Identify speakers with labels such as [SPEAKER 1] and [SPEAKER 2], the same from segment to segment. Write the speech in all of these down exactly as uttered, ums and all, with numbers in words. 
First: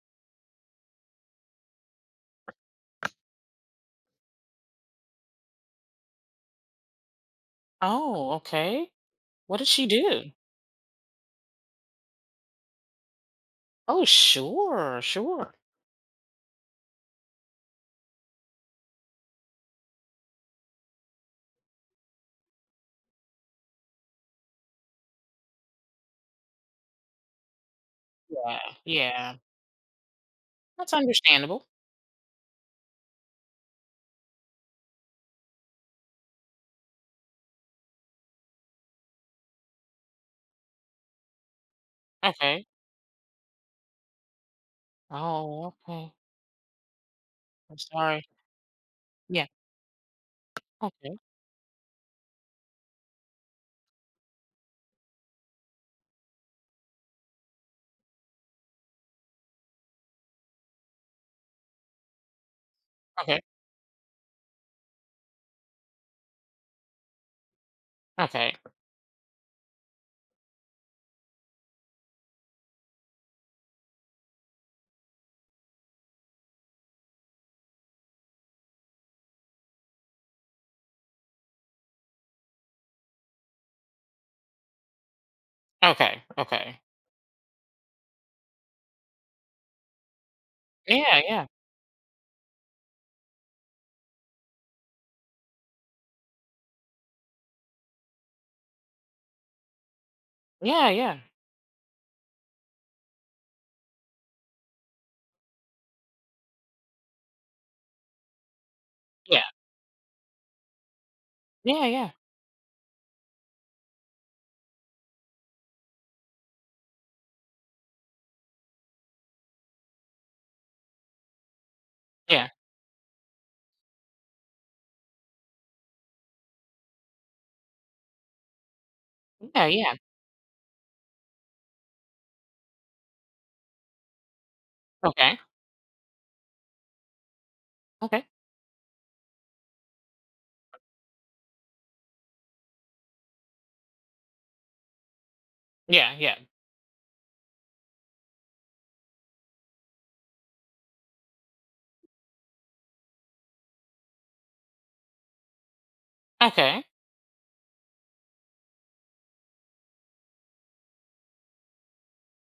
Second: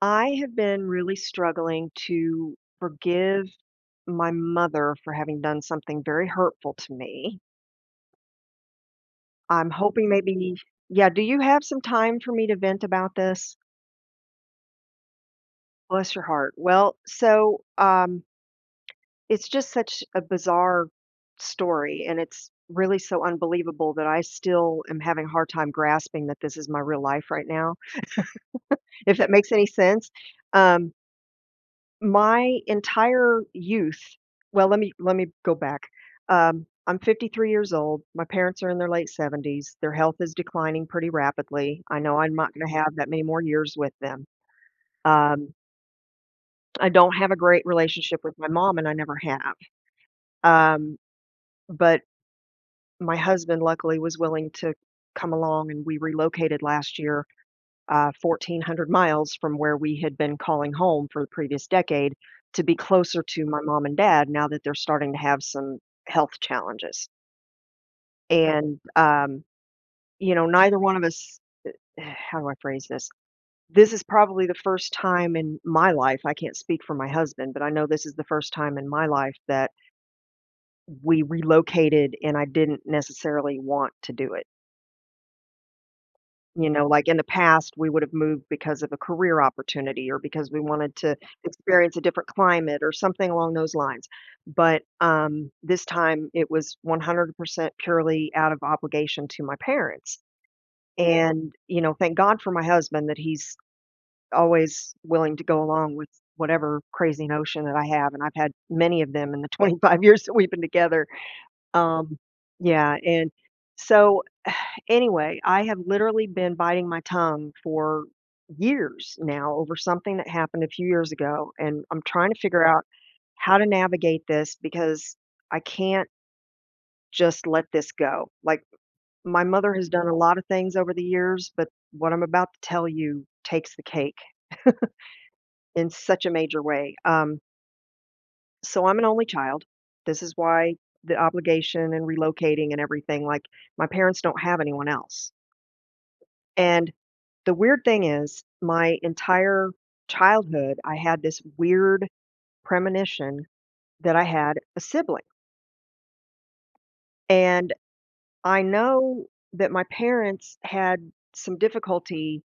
[SPEAKER 1] I have been really struggling to forgive my mother for having done something very hurtful to me.
[SPEAKER 2] Oh, okay. What did
[SPEAKER 1] I'm
[SPEAKER 2] she
[SPEAKER 1] hoping
[SPEAKER 2] do?
[SPEAKER 1] maybe, yeah, do you have some time for me to vent about this?
[SPEAKER 2] Oh, sure, sure.
[SPEAKER 1] Bless your heart. Well, so um, it's just such a bizarre story, and it's really so unbelievable that I still am having a hard time grasping that this is my real life right now,
[SPEAKER 2] Yeah,
[SPEAKER 1] if that
[SPEAKER 2] yeah.
[SPEAKER 1] makes any sense. Um,
[SPEAKER 2] That's understandable.
[SPEAKER 1] My entire youth well, let me let me go back. Um, I'm fifty-three years old. My parents are in their late seventies. Their health is declining pretty rapidly. I know I'm not
[SPEAKER 2] Okay.
[SPEAKER 1] gonna have that many more years with them. Um,
[SPEAKER 2] Oh, okay.
[SPEAKER 1] I don't have a great
[SPEAKER 2] I'm
[SPEAKER 1] relationship
[SPEAKER 2] sorry.
[SPEAKER 1] with my mom, and I never
[SPEAKER 2] Yeah.
[SPEAKER 1] have. Um,
[SPEAKER 2] Okay.
[SPEAKER 1] but my husband, luckily, was willing to come along, and we relocated last year uh, fourteen hundred miles from where we had been calling home for the previous decade to be closer
[SPEAKER 2] Okay.
[SPEAKER 1] to my mom and dad now that they're starting to have some health challenges.
[SPEAKER 2] Okay.
[SPEAKER 1] And, um, you know, neither one of us, how do I phrase this? This is probably the first time in my life, I can't speak for my husband, but I know this is the first time in my life that we relocated and I didn't necessarily want to do it.
[SPEAKER 2] Okay.
[SPEAKER 1] You
[SPEAKER 2] Okay.
[SPEAKER 1] know, like, in the past, we would have moved because of a career opportunity or because we wanted to
[SPEAKER 2] Yeah, yeah.
[SPEAKER 1] experience a different climate or something along those lines. But, um, this time, it was one hundred percent purely out of obligation to my parents.
[SPEAKER 2] Yeah, yeah.
[SPEAKER 1] And, you know, thank God for my husband that he's always willing to go along with whatever crazy notion that I have, and I've had many of them in
[SPEAKER 2] Yeah.
[SPEAKER 1] the twenty-five years that we've been together.
[SPEAKER 2] Yeah, yeah.
[SPEAKER 1] Um, yeah, and so anyway, I have literally been biting my tongue for years now over something that happened a few years ago, and I'm trying to
[SPEAKER 2] Yeah.
[SPEAKER 1] figure out how to navigate this because I can't just let this go. Like, my
[SPEAKER 2] Yeah,
[SPEAKER 1] mother has
[SPEAKER 2] yeah.
[SPEAKER 1] done a lot of things over the years, but what I'm about to tell you takes the cake
[SPEAKER 2] Okay.
[SPEAKER 1] in such a major way. Um,
[SPEAKER 2] Okay.
[SPEAKER 1] so, I'm an only child. This is why the obligation and relocating and everything, like, my parents don't have anyone else.
[SPEAKER 2] Yeah, yeah.
[SPEAKER 1] And the weird thing is, my entire childhood, I had this weird premonition that I had a sibling.
[SPEAKER 2] Okay.
[SPEAKER 1] And I know that my parents had some difficulty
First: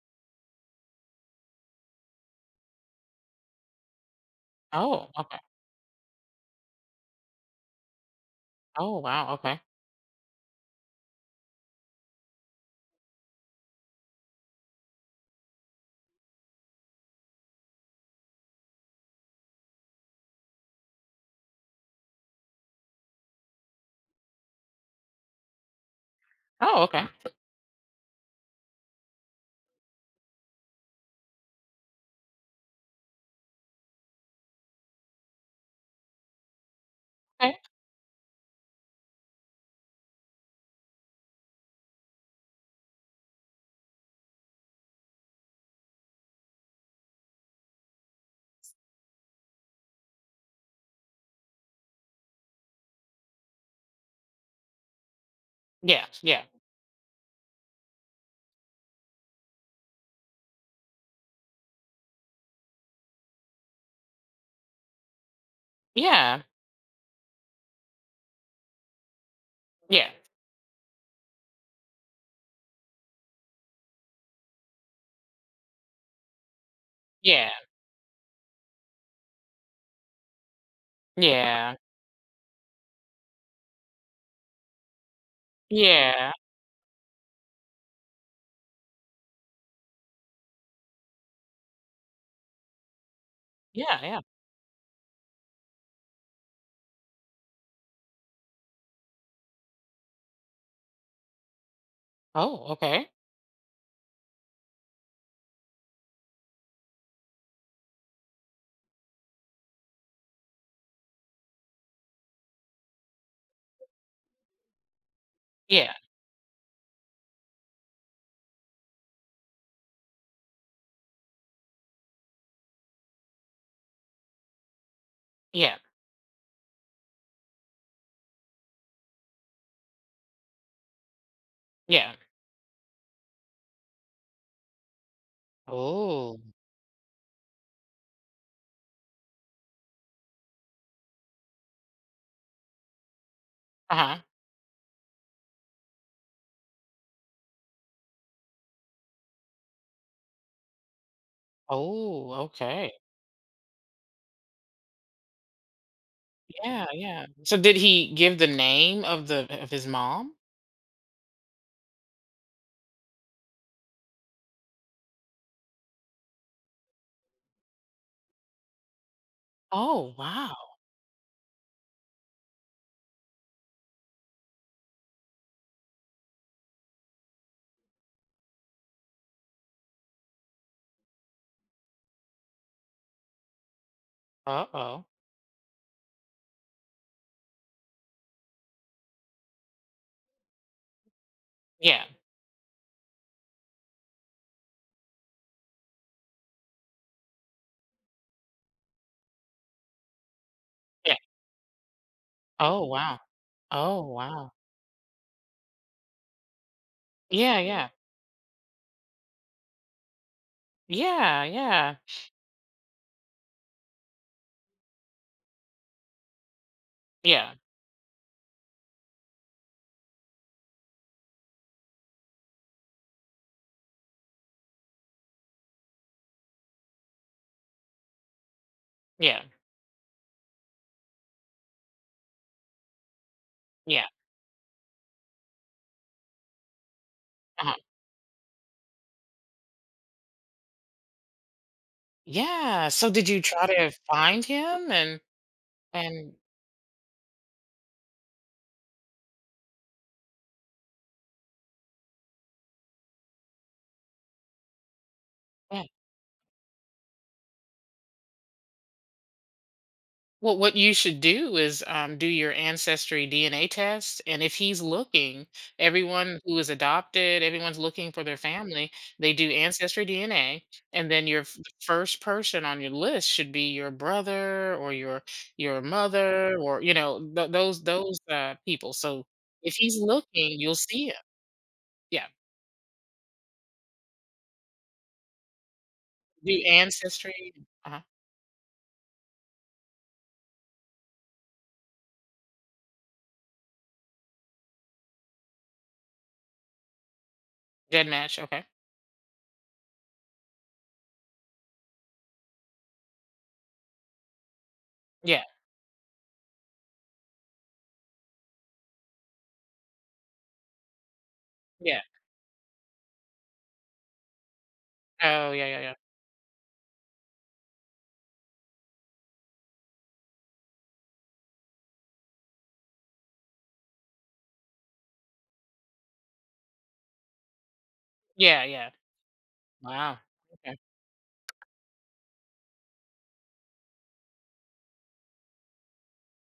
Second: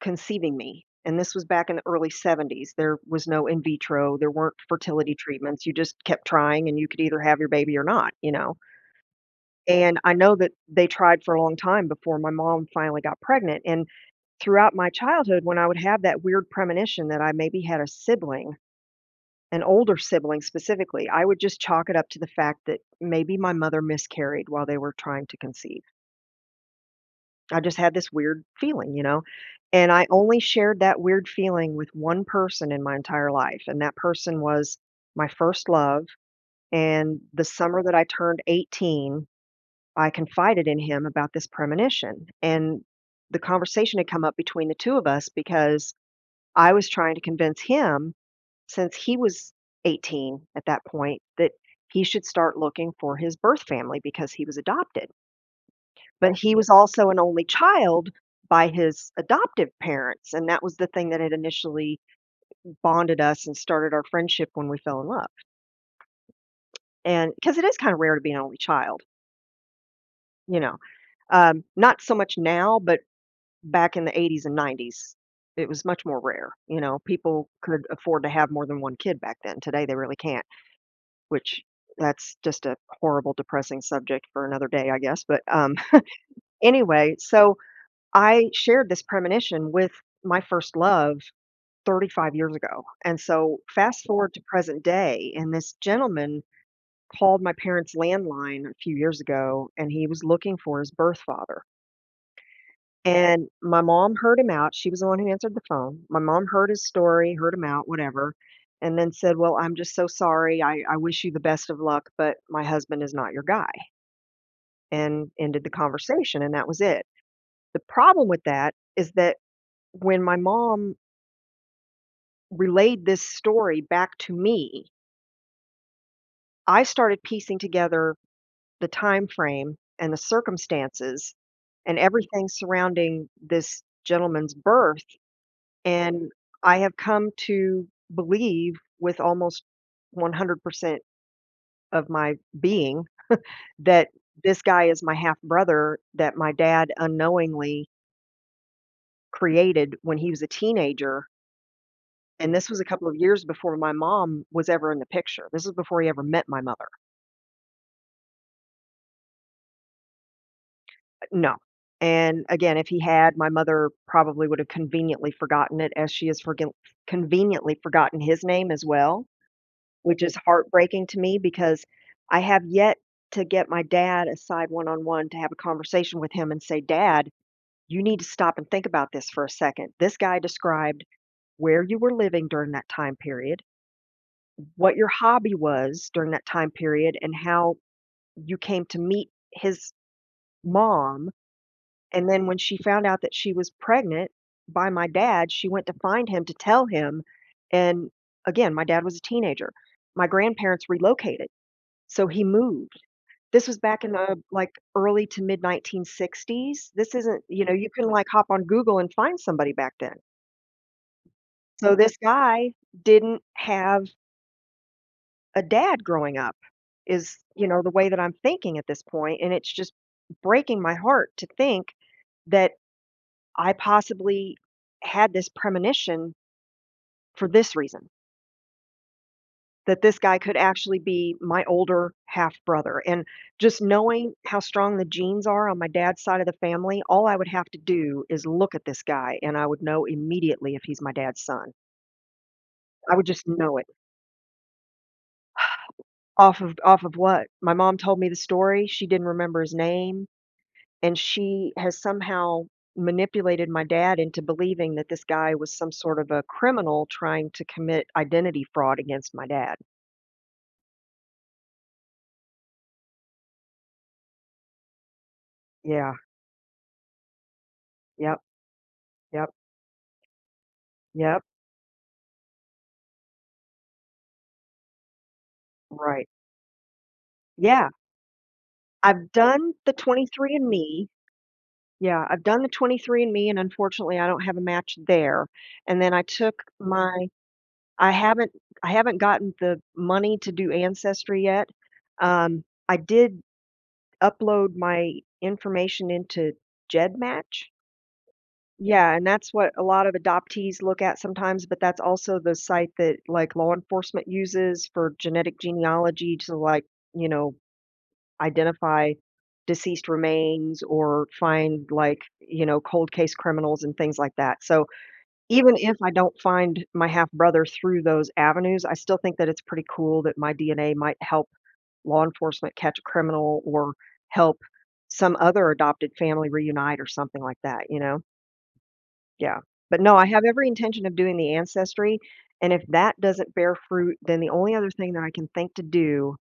[SPEAKER 1] conceiving me. And this was back in the early seventies. There was no in vitro, there weren't
[SPEAKER 2] Oh,
[SPEAKER 1] fertility
[SPEAKER 2] okay.
[SPEAKER 1] treatments. You just kept trying and you could either have your baby or not, you know.
[SPEAKER 2] Oh, wow. Okay.
[SPEAKER 1] And I know that they tried for a long time before my mom finally got pregnant. And throughout my childhood, when I would have that weird premonition that I maybe had a sibling, an older sibling specifically, I would just chalk it up to the fact that maybe my mother miscarried while they were trying to conceive.
[SPEAKER 2] Oh, okay.
[SPEAKER 1] I just had this weird feeling, you know? And I only shared that weird feeling with one person in my entire life. And that person was my first love. And the
[SPEAKER 2] Okay.
[SPEAKER 1] summer that I turned eighteen, I confided in him about this premonition. And the conversation had come up between the two of us because I was trying to convince him, since he was eighteen at that point, that he should start looking for his birth family because he was adopted.
[SPEAKER 2] Yeah,
[SPEAKER 1] But oh,
[SPEAKER 2] yeah.
[SPEAKER 1] he was also an only child by his adoptive parents, and that was the thing that had initially bonded us and started our friendship when we fell in love.
[SPEAKER 2] Yeah.
[SPEAKER 1] And because it is kind of rare to be an only child,
[SPEAKER 2] Yeah.
[SPEAKER 1] you know, um, not so much now, but back in the eighties and nineties, it was much more rare. You know, people
[SPEAKER 2] Yeah.
[SPEAKER 1] could afford to have more than one kid back then. Today, they really can't. Which
[SPEAKER 2] Yeah.
[SPEAKER 1] that's just a horrible depressing subject for another day, I guess, but, um,
[SPEAKER 2] Yeah.
[SPEAKER 1] anyway, so I shared this premonition with my first love thirty-five years ago, and so
[SPEAKER 2] Yeah,
[SPEAKER 1] fast
[SPEAKER 2] yeah.
[SPEAKER 1] forward to present day, and this gentleman called my parents' landline a few years ago, and he was looking for his birth father,
[SPEAKER 2] Oh, okay.
[SPEAKER 1] and my mom heard him out, she was the one who answered the phone. My mom heard his story, heard him out, whatever, and then said, "Well, I'm just so sorry. I I wish you the best of luck, but my husband is not your guy." And ended the
[SPEAKER 2] Yeah.
[SPEAKER 1] conversation, and that was it. The problem with that is that when my mom relayed this story back to me,
[SPEAKER 2] Yeah,
[SPEAKER 1] I started piecing together the time frame and the circumstances and
[SPEAKER 2] yeah.
[SPEAKER 1] everything surrounding this gentleman's birth, and
[SPEAKER 2] Oh,
[SPEAKER 1] I have come to believe with almost one hundred percent of my being that
[SPEAKER 2] uh-huh.
[SPEAKER 1] this guy is my half brother that my dad unknowingly created when he was a teenager.
[SPEAKER 2] Oh,
[SPEAKER 1] And this was a
[SPEAKER 2] okay.
[SPEAKER 1] couple of years before my mom was ever in the picture. This is before he ever met my mother.
[SPEAKER 2] Yeah, yeah. So did he give the name of the of his mom?
[SPEAKER 1] Uh, no. And again, if he had, my mother probably would have conveniently forgotten it as she has forg conveniently forgotten his name as well,
[SPEAKER 2] Oh,
[SPEAKER 1] which is
[SPEAKER 2] wow.
[SPEAKER 1] heartbreaking to me because I have yet to get my dad aside one-on-one to have a conversation with him and say, "Dad, you need to stop and think about this for a second. This guy described where you were living during that time period, what
[SPEAKER 2] Uh-oh.
[SPEAKER 1] your hobby was during that time period, and how you came to meet his mom,
[SPEAKER 2] Yeah.
[SPEAKER 1] and then when she found out that she was pregnant by my dad, she went to find him to tell him, and again, my dad was a teenager. My grandparents
[SPEAKER 2] Yeah.
[SPEAKER 1] relocated, so he
[SPEAKER 2] Oh,
[SPEAKER 1] moved.
[SPEAKER 2] wow.
[SPEAKER 1] This was back
[SPEAKER 2] Oh,
[SPEAKER 1] in the,
[SPEAKER 2] wow.
[SPEAKER 1] like, early to mid-nineteen sixties. This isn't
[SPEAKER 2] Yeah,
[SPEAKER 1] you know,
[SPEAKER 2] yeah.
[SPEAKER 1] you can like, hop on Google and find somebody back then.
[SPEAKER 2] Yeah,
[SPEAKER 1] So
[SPEAKER 2] yeah.
[SPEAKER 1] this guy didn't have a dad growing up is,
[SPEAKER 2] Yeah.
[SPEAKER 1] you know, the way that I'm thinking at this point, and it's just breaking my heart to think that I possibly had this premonition for this reason,
[SPEAKER 2] Yeah.
[SPEAKER 1] that this guy could actually be my older half brother. And just
[SPEAKER 2] Yeah.
[SPEAKER 1] knowing how strong the genes are on my dad's side of the family, all I would have
[SPEAKER 2] Uh-huh.
[SPEAKER 1] to do is look at this guy and I would know immediately if he's my dad's son.
[SPEAKER 2] Yeah. So
[SPEAKER 1] I would
[SPEAKER 2] did you
[SPEAKER 1] just
[SPEAKER 2] try
[SPEAKER 1] know it.
[SPEAKER 2] to find him and and
[SPEAKER 1] Off of off of what? My mom told me the story. She didn't remember his name. And she has somehow manipulated my dad into believing that this guy was
[SPEAKER 2] yeah.
[SPEAKER 1] some sort of a criminal trying to commit identity fraud against my dad.
[SPEAKER 2] Well, what you should do is um, do your ancestry D N A test. And if he's looking,
[SPEAKER 1] Yeah.
[SPEAKER 2] everyone who is adopted, everyone's looking for their
[SPEAKER 1] Yep.
[SPEAKER 2] family, they
[SPEAKER 1] Yep.
[SPEAKER 2] do ancestry D N A. And then your
[SPEAKER 1] Yep.
[SPEAKER 2] f- the first person on your list should be your brother or your your
[SPEAKER 1] Right.
[SPEAKER 2] mother, or, you know, th- those
[SPEAKER 1] Yeah.
[SPEAKER 2] those uh, people. So
[SPEAKER 1] I've done
[SPEAKER 2] if
[SPEAKER 1] the
[SPEAKER 2] he's looking, you'll see
[SPEAKER 1] twenty-three and me.
[SPEAKER 2] him.
[SPEAKER 1] Yeah,
[SPEAKER 2] Yeah.
[SPEAKER 1] I've done the twenty-three and me, and me, and unfortunately, I don't have a match there. And then I
[SPEAKER 2] Do
[SPEAKER 1] took my
[SPEAKER 2] ancestry. Uh-huh.
[SPEAKER 1] I haven't I haven't gotten the money to do Ancestry yet. Um, I did upload my information into GEDmatch.
[SPEAKER 2] Dead match. Okay.
[SPEAKER 1] Yeah, and that's what a lot of adoptees look at sometimes, but that's also the site that like law enforcement uses for
[SPEAKER 2] Yeah.
[SPEAKER 1] genetic genealogy to like, you know, identify deceased remains or find
[SPEAKER 2] Yeah.
[SPEAKER 1] like, you know, cold case criminals and things like that. So
[SPEAKER 2] Oh, yeah.
[SPEAKER 1] even
[SPEAKER 2] Yeah. Yeah.
[SPEAKER 1] if I don't find my half brother through those avenues, I still think that it's pretty cool that my D N A might help law enforcement catch a criminal or help some other adopted family reunite or something like that, you know?
[SPEAKER 2] Yeah. Yeah.
[SPEAKER 1] Yeah, but no,
[SPEAKER 2] Wow.
[SPEAKER 1] I have every
[SPEAKER 2] Okay.
[SPEAKER 1] intention of doing the ancestry, and if that doesn't bear fruit, then the only other thing that I can think to do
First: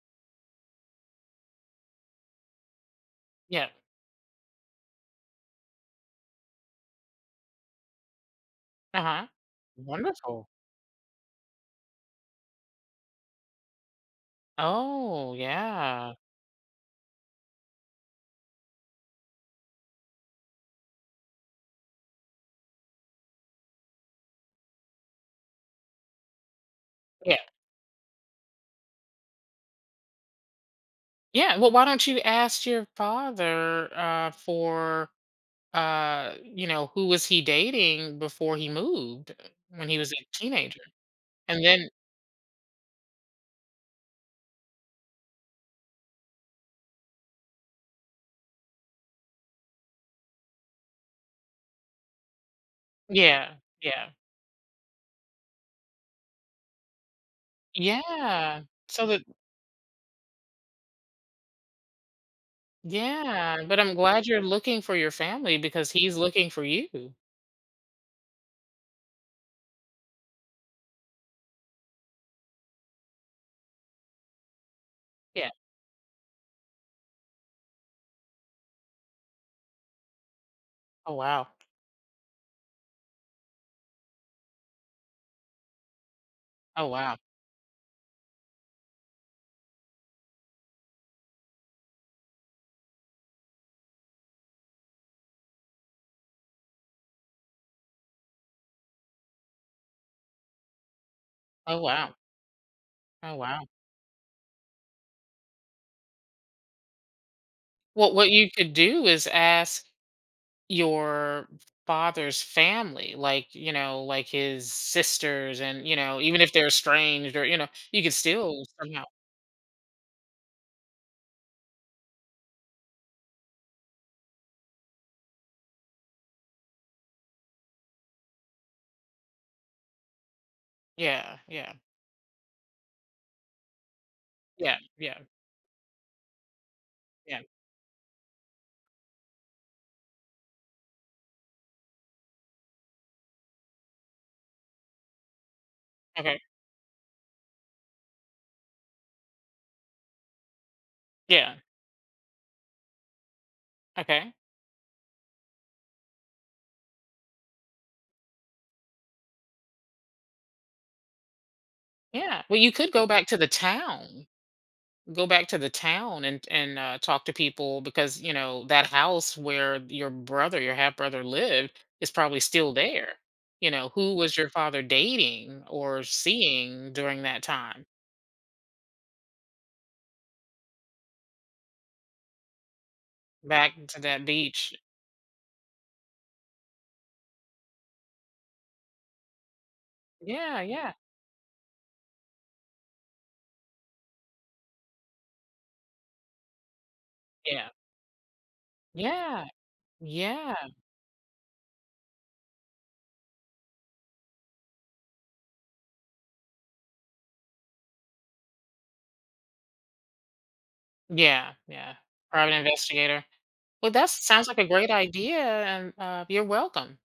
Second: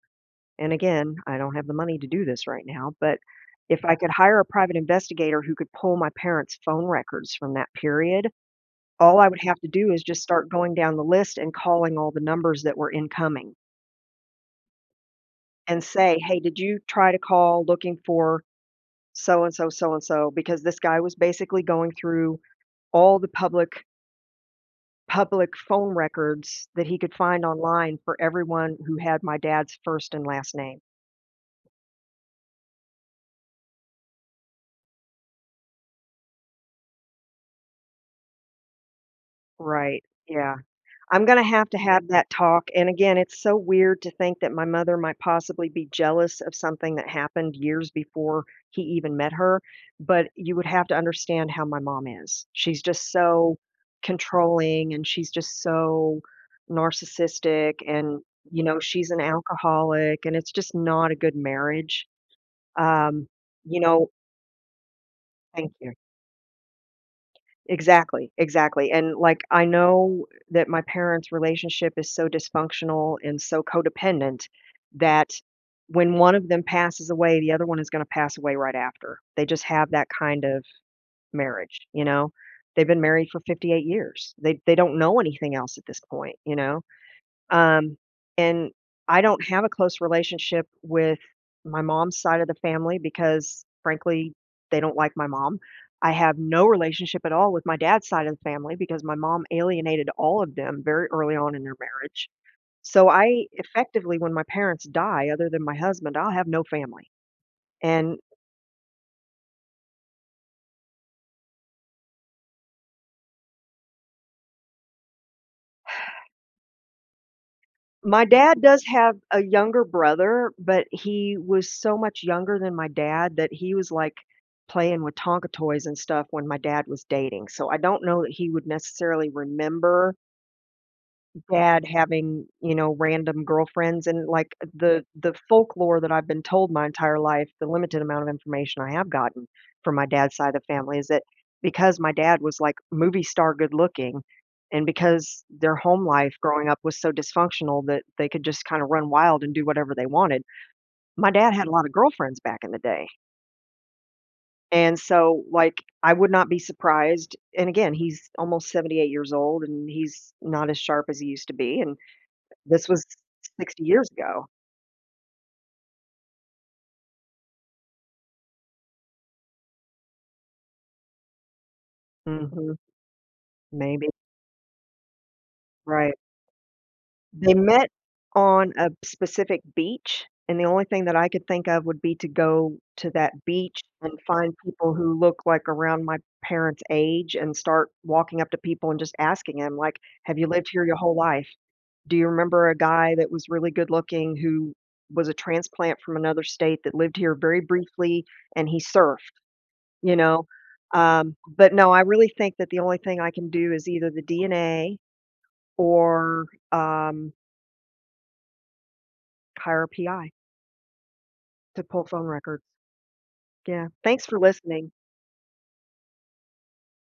[SPEAKER 1] and again, I don't have the money to do this right now, but
[SPEAKER 2] Yeah.
[SPEAKER 1] if I could hire a private investigator who could pull my parents' phone records from that period, all I
[SPEAKER 2] Uh-huh.
[SPEAKER 1] would have to do is just start
[SPEAKER 2] Wonderful.
[SPEAKER 1] going down the list and calling all the numbers that were incoming
[SPEAKER 2] Oh,
[SPEAKER 1] and
[SPEAKER 2] yeah.
[SPEAKER 1] say, "Hey, did you try to call looking for so and so, so and so?" Because this guy was basically going through all the public public phone records that he could
[SPEAKER 2] Yeah.
[SPEAKER 1] find online for everyone who had my dad's first and last name.
[SPEAKER 2] Yeah, well, why don't you ask your father, uh, for, uh, you know, who was he dating before he moved, when he
[SPEAKER 1] Right,
[SPEAKER 2] was a
[SPEAKER 1] yeah.
[SPEAKER 2] teenager?
[SPEAKER 1] I'm gonna
[SPEAKER 2] And
[SPEAKER 1] have to
[SPEAKER 2] then
[SPEAKER 1] have that talk, and again, it's so weird to think that my mother might possibly be jealous of something that happened years before he even met her, but you would have to understand how my mom is. She's just
[SPEAKER 2] yeah,
[SPEAKER 1] so
[SPEAKER 2] yeah.
[SPEAKER 1] controlling, and she's just so narcissistic, and,
[SPEAKER 2] Yeah,
[SPEAKER 1] you know,
[SPEAKER 2] so
[SPEAKER 1] she's an
[SPEAKER 2] that
[SPEAKER 1] alcoholic, and it's just not a good marriage. Um,
[SPEAKER 2] yeah,
[SPEAKER 1] you
[SPEAKER 2] but I'm
[SPEAKER 1] know
[SPEAKER 2] glad you're looking for your family
[SPEAKER 1] thank
[SPEAKER 2] because
[SPEAKER 1] you.
[SPEAKER 2] he's looking for you.
[SPEAKER 1] Exactly, exactly, and, like, I know that my parents' relationship is so dysfunctional and so codependent that
[SPEAKER 2] Yeah.
[SPEAKER 1] when one of them passes away, the other one is gonna pass away right after. They just have that kind of
[SPEAKER 2] Oh, wow.
[SPEAKER 1] marriage, you know? They've been married for fifty-eight years. They they don't know anything else at this point, you know?
[SPEAKER 2] Oh, wow.
[SPEAKER 1] Um, and I don't have a close relationship with my mom's side of the family because, frankly, they don't like my mom. I have no relationship at all with my dad's side of the family because my mom alienated all of them very early on in their
[SPEAKER 2] Oh, wow.
[SPEAKER 1] marriage. So
[SPEAKER 2] Oh,
[SPEAKER 1] I
[SPEAKER 2] wow.
[SPEAKER 1] effectively, when my parents die, other than my husband, I'll have no family.
[SPEAKER 2] Well,
[SPEAKER 1] And
[SPEAKER 2] what you could do is ask your father's family, like, you know like his sisters, and you know even if they're estranged, or you know you could
[SPEAKER 1] my dad
[SPEAKER 2] still
[SPEAKER 1] does
[SPEAKER 2] somehow.
[SPEAKER 1] have a younger brother, but he was so much younger than my dad that he was, like, playing with Tonka toys and stuff when my dad was dating, so I don't know that he would necessarily remember
[SPEAKER 2] Yeah, yeah,
[SPEAKER 1] dad having, you know, random girlfriends and, like,
[SPEAKER 2] yeah,
[SPEAKER 1] the
[SPEAKER 2] yeah,
[SPEAKER 1] the folklore that I've been told my entire
[SPEAKER 2] yeah,
[SPEAKER 1] life, the limited amount of information I have gotten from my dad's side of the family is that because my dad was, like, movie star good looking and because their home life
[SPEAKER 2] okay,
[SPEAKER 1] growing up was so dysfunctional that they could just kinda run wild and do whatever they wanted, my dad
[SPEAKER 2] yeah,
[SPEAKER 1] had a lot of girlfriends back in the day,
[SPEAKER 2] okay,
[SPEAKER 1] and so, like, I would not be surprised and again, he's almost seventy-eight years old, and he's not as sharp as he used to be, and
[SPEAKER 2] yeah, well, you
[SPEAKER 1] this
[SPEAKER 2] could
[SPEAKER 1] was
[SPEAKER 2] go back to the
[SPEAKER 1] sixty years
[SPEAKER 2] town
[SPEAKER 1] ago.
[SPEAKER 2] go back to the town, and and uh, talk to people, because you know that house where your brother your half brother lived is probably still
[SPEAKER 1] Mhm,
[SPEAKER 2] there. You know,
[SPEAKER 1] maybe.
[SPEAKER 2] who was your father dating or
[SPEAKER 1] Right.
[SPEAKER 2] seeing during that
[SPEAKER 1] They
[SPEAKER 2] time?
[SPEAKER 1] met on a specific beach, and the only thing that I could think of would be to go to that
[SPEAKER 2] Back
[SPEAKER 1] beach
[SPEAKER 2] to
[SPEAKER 1] and
[SPEAKER 2] that
[SPEAKER 1] find
[SPEAKER 2] beach.
[SPEAKER 1] people who look like around my parents' age and start walking up to people and just asking them, like, "Have you
[SPEAKER 2] Yeah,
[SPEAKER 1] lived here your
[SPEAKER 2] yeah,
[SPEAKER 1] whole life? Do you remember a guy that was really good looking who was a transplant from another state that lived here very
[SPEAKER 2] yeah,
[SPEAKER 1] briefly and he surfed?
[SPEAKER 2] yeah,
[SPEAKER 1] You know?"
[SPEAKER 2] yeah,
[SPEAKER 1] Um, but no, I really think that the only thing I can do is either the D N A or, um, hire a P I
[SPEAKER 2] yeah,
[SPEAKER 1] to
[SPEAKER 2] yeah.
[SPEAKER 1] pull phone
[SPEAKER 2] Private
[SPEAKER 1] records.
[SPEAKER 2] investigator.
[SPEAKER 1] Yeah.
[SPEAKER 2] Well, that
[SPEAKER 1] Thanks for
[SPEAKER 2] sounds like a great
[SPEAKER 1] listening.
[SPEAKER 2] idea, and uh, you're welcome.